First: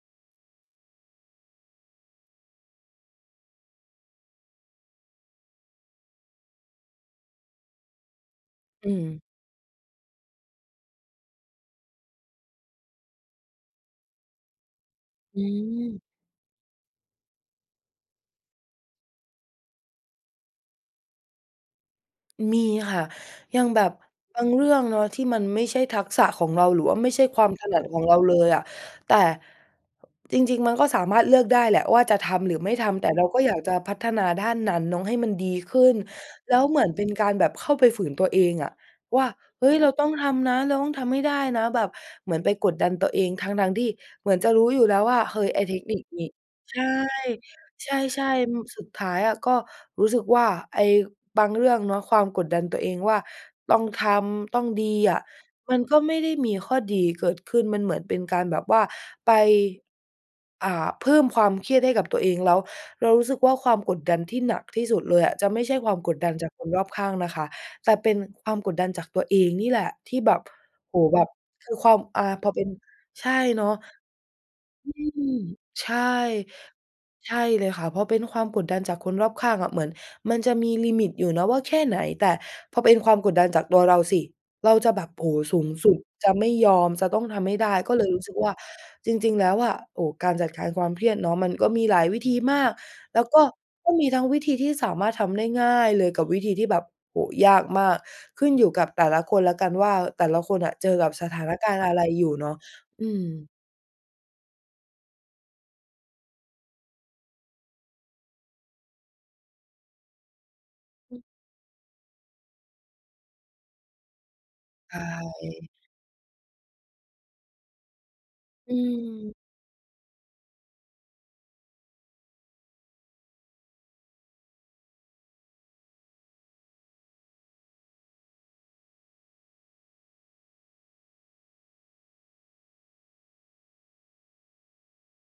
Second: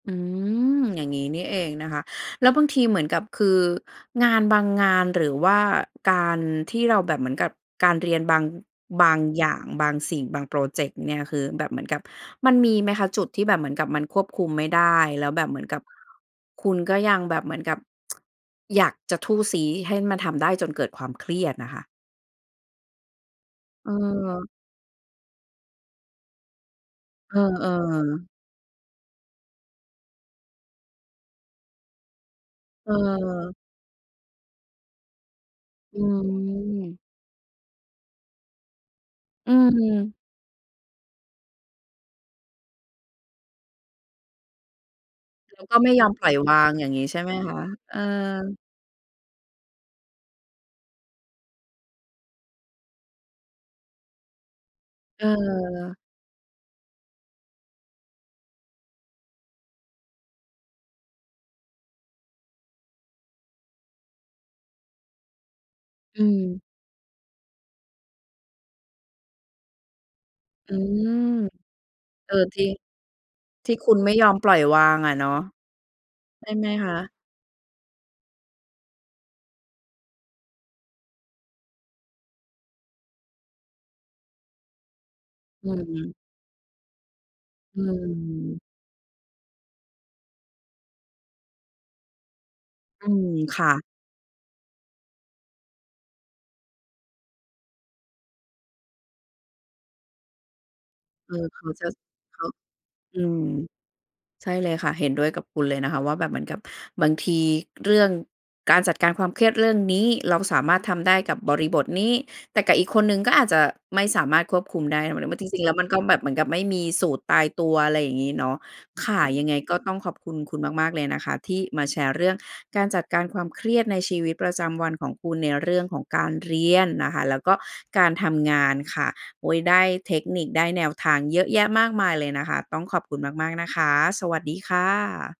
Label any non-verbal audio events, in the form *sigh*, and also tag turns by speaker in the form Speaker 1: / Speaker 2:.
Speaker 1: อืม อย่างงี้นี่เองนะคะ แล้วบางทีเหมือนกับ คืองานบางงาน หรือว่าการที่เราแบบเหมือนกับการเรียนบาง
Speaker 2: อื
Speaker 1: บาง
Speaker 2: ม
Speaker 1: อย่าง บางสิ่ง บางพรอเจกต์เนี่ย คือแบบเหมือนกับมันมีไหมคะ จุดที่แบบเหมือนกับมันควบคุมไม่ได้ แล้ว
Speaker 2: อ
Speaker 1: แ
Speaker 2: ื
Speaker 1: บบเหมือนกับ
Speaker 2: ม
Speaker 1: คุณก็ยังแบบเหมือนกับ *tsk* อยากจะทู่ซี้ให้มันทำได้ จนเกิดความเครียดน่ะค่ะ?
Speaker 2: มีค่ะ อย่างแบบบ
Speaker 1: เออ
Speaker 2: างเรื่องเนาะที่มันไม่ใช่ทักษะของเรา หรือว่าไม่ใช่
Speaker 1: เออ
Speaker 2: ความถนัดของเรา
Speaker 1: ๆ
Speaker 2: เลยอะ แต่จริง ๆ มันก็สามารถเลือกได้แหละว่า จะทำหรือไม่ทำ แต่เราก็อ
Speaker 1: เออ
Speaker 2: ยากจะพัฒนาด้านนั้นเนาะให้มันดีขึ้
Speaker 1: อ
Speaker 2: น
Speaker 1: ื
Speaker 2: แล้วเหมือน
Speaker 1: ม
Speaker 2: เป็นการแบบเข้าไปฝืนตัวเองอะ ว่า
Speaker 1: อื
Speaker 2: เฮ้ย เราต้อง
Speaker 1: ม
Speaker 2: ทำนะ เราต้องทำให้ได้นะ แบบเหมือนไปกดดันตัวเองทั้ง ๆ ที่เหมือนจะรู้อยู่แล้วว่า เฮ้ย
Speaker 1: แล
Speaker 2: ไอ
Speaker 1: ้
Speaker 2: ้
Speaker 1: ว
Speaker 2: เ
Speaker 1: ก
Speaker 2: ท
Speaker 1: ็
Speaker 2: ค
Speaker 1: ไม่
Speaker 2: นิ
Speaker 1: ย
Speaker 2: ค
Speaker 1: อม
Speaker 2: หน
Speaker 1: ปล
Speaker 2: ิ
Speaker 1: ่อยวาง
Speaker 2: ใช
Speaker 1: อย
Speaker 2: ่
Speaker 1: ่างงี้ใช่ไหมคะ
Speaker 2: ใ
Speaker 1: เออ
Speaker 2: ช่ ๆ อืม สุดท้ายอะ ก็รู้สึกว่า ไอ้บางเรื่องเนาะ ความกดดันตัวเองว่า ต้องทำ ต้องดีอะ มัน
Speaker 1: เออ
Speaker 2: ก็ไม่ได้มีข้อดีเกิดขึ้น มันเหมือนเป็นการแบบว่าไป อ่า เพิ่มความเครียดให้กับตัวเอง แล้วเรารู้สึกว่า ความกดดันที่หนักที่สุดเลยอะ จะไม่ใช่ความก
Speaker 1: อ
Speaker 2: ดดันจากค
Speaker 1: ืม
Speaker 2: นรอบข้างนะคะ แต่เป็นความกดดันจากตัวเองนี่แหละที่แบบ
Speaker 1: อื
Speaker 2: โอ้โฮ
Speaker 1: ม
Speaker 2: แบบ คือความ อ่า
Speaker 1: เออ
Speaker 2: พอเ
Speaker 1: จ
Speaker 2: ป
Speaker 1: ร
Speaker 2: ็
Speaker 1: ิ
Speaker 2: น
Speaker 1: ง
Speaker 2: ใช่เนา
Speaker 1: ที่
Speaker 2: ะ
Speaker 1: คุณไม่ยอมปล่อยวาง
Speaker 2: อื
Speaker 1: อะเนาะ
Speaker 2: ม ใช่
Speaker 1: ใช่ไหมคะ
Speaker 2: ใช่เลยค่ะ พอเป็นความกดดันจากคนรอบข้างอะ เหมือนมันจะมีลิมิตอยู่เนาะว่าแค่ไหน แต่พอเป็นความกดดันจากตัวเราสิ เราจะแบบ โอ้โฮ สู
Speaker 1: อ
Speaker 2: งสุด
Speaker 1: ืม
Speaker 2: จะไม่ยอม จะต้องทำให้ได้
Speaker 1: อื
Speaker 2: ก็เลยรู้สึกว่า
Speaker 1: ม
Speaker 2: จริง ๆ แล้วอะ โอ้ การจัดการความเครียดเนาะ มันก็มีหลายวิธีมาก
Speaker 1: อื
Speaker 2: แล้ว
Speaker 1: ม
Speaker 2: ก็
Speaker 1: ค่ะ
Speaker 2: ก็มีทั้งวิธีที่สามารถทำได้ง่ายเลย กับวิธีที่แบบ โอ้โฮ ยากมาก ขึ้นอยู่กับแต่ละคนแล้วกันว่า แต่ละคนอะเจอกับส
Speaker 1: เอ
Speaker 2: ถา
Speaker 1: อ
Speaker 2: น
Speaker 1: เข
Speaker 2: ก
Speaker 1: า
Speaker 2: ารณ
Speaker 1: จ
Speaker 2: ์
Speaker 1: ะ
Speaker 2: อะไรอยู่
Speaker 1: เข
Speaker 2: เ
Speaker 1: า
Speaker 2: นาะ อื
Speaker 1: อืม
Speaker 2: ม
Speaker 1: ใช่เลยค่ะ เห็นด้วยกับคุณเลยนะคะว่าแบบเหมือนกับบางทีเรื่องการจัดการความเครียดเรื่องนี้ เราสามารถทำได้กับบริบทนี้ แต่กับอีกคนหนึ่งก็อาจจะไม่สามารถควบคุม
Speaker 2: ใช
Speaker 1: ได้ แล้วมัน แล้วมันจริง ๆ แ
Speaker 2: ่
Speaker 1: ล้ว มันก็แบบเหมือนกับไม่มีสูตรตายตัว อะไรอย่างงี้เนาะ
Speaker 2: อ
Speaker 1: ค่ะ
Speaker 2: ืม
Speaker 1: ยังไงก็ต้องขอบคุณคุณมาก ๆ เลยนะคะ ที่มาแชร์เรื่องการจัดการความเครียดในชีวิตประจำวันของคุณ ในเรื่องของการเรียนนะคะ แล้วก็การทำงานค่ะ โอ๊ย ได้เทคนิค ได้แนวทางเยอะแยะมากมายเลยนะคะ ต้องขอบคุณมาก ๆ นะคะ สวัสดีค่ะ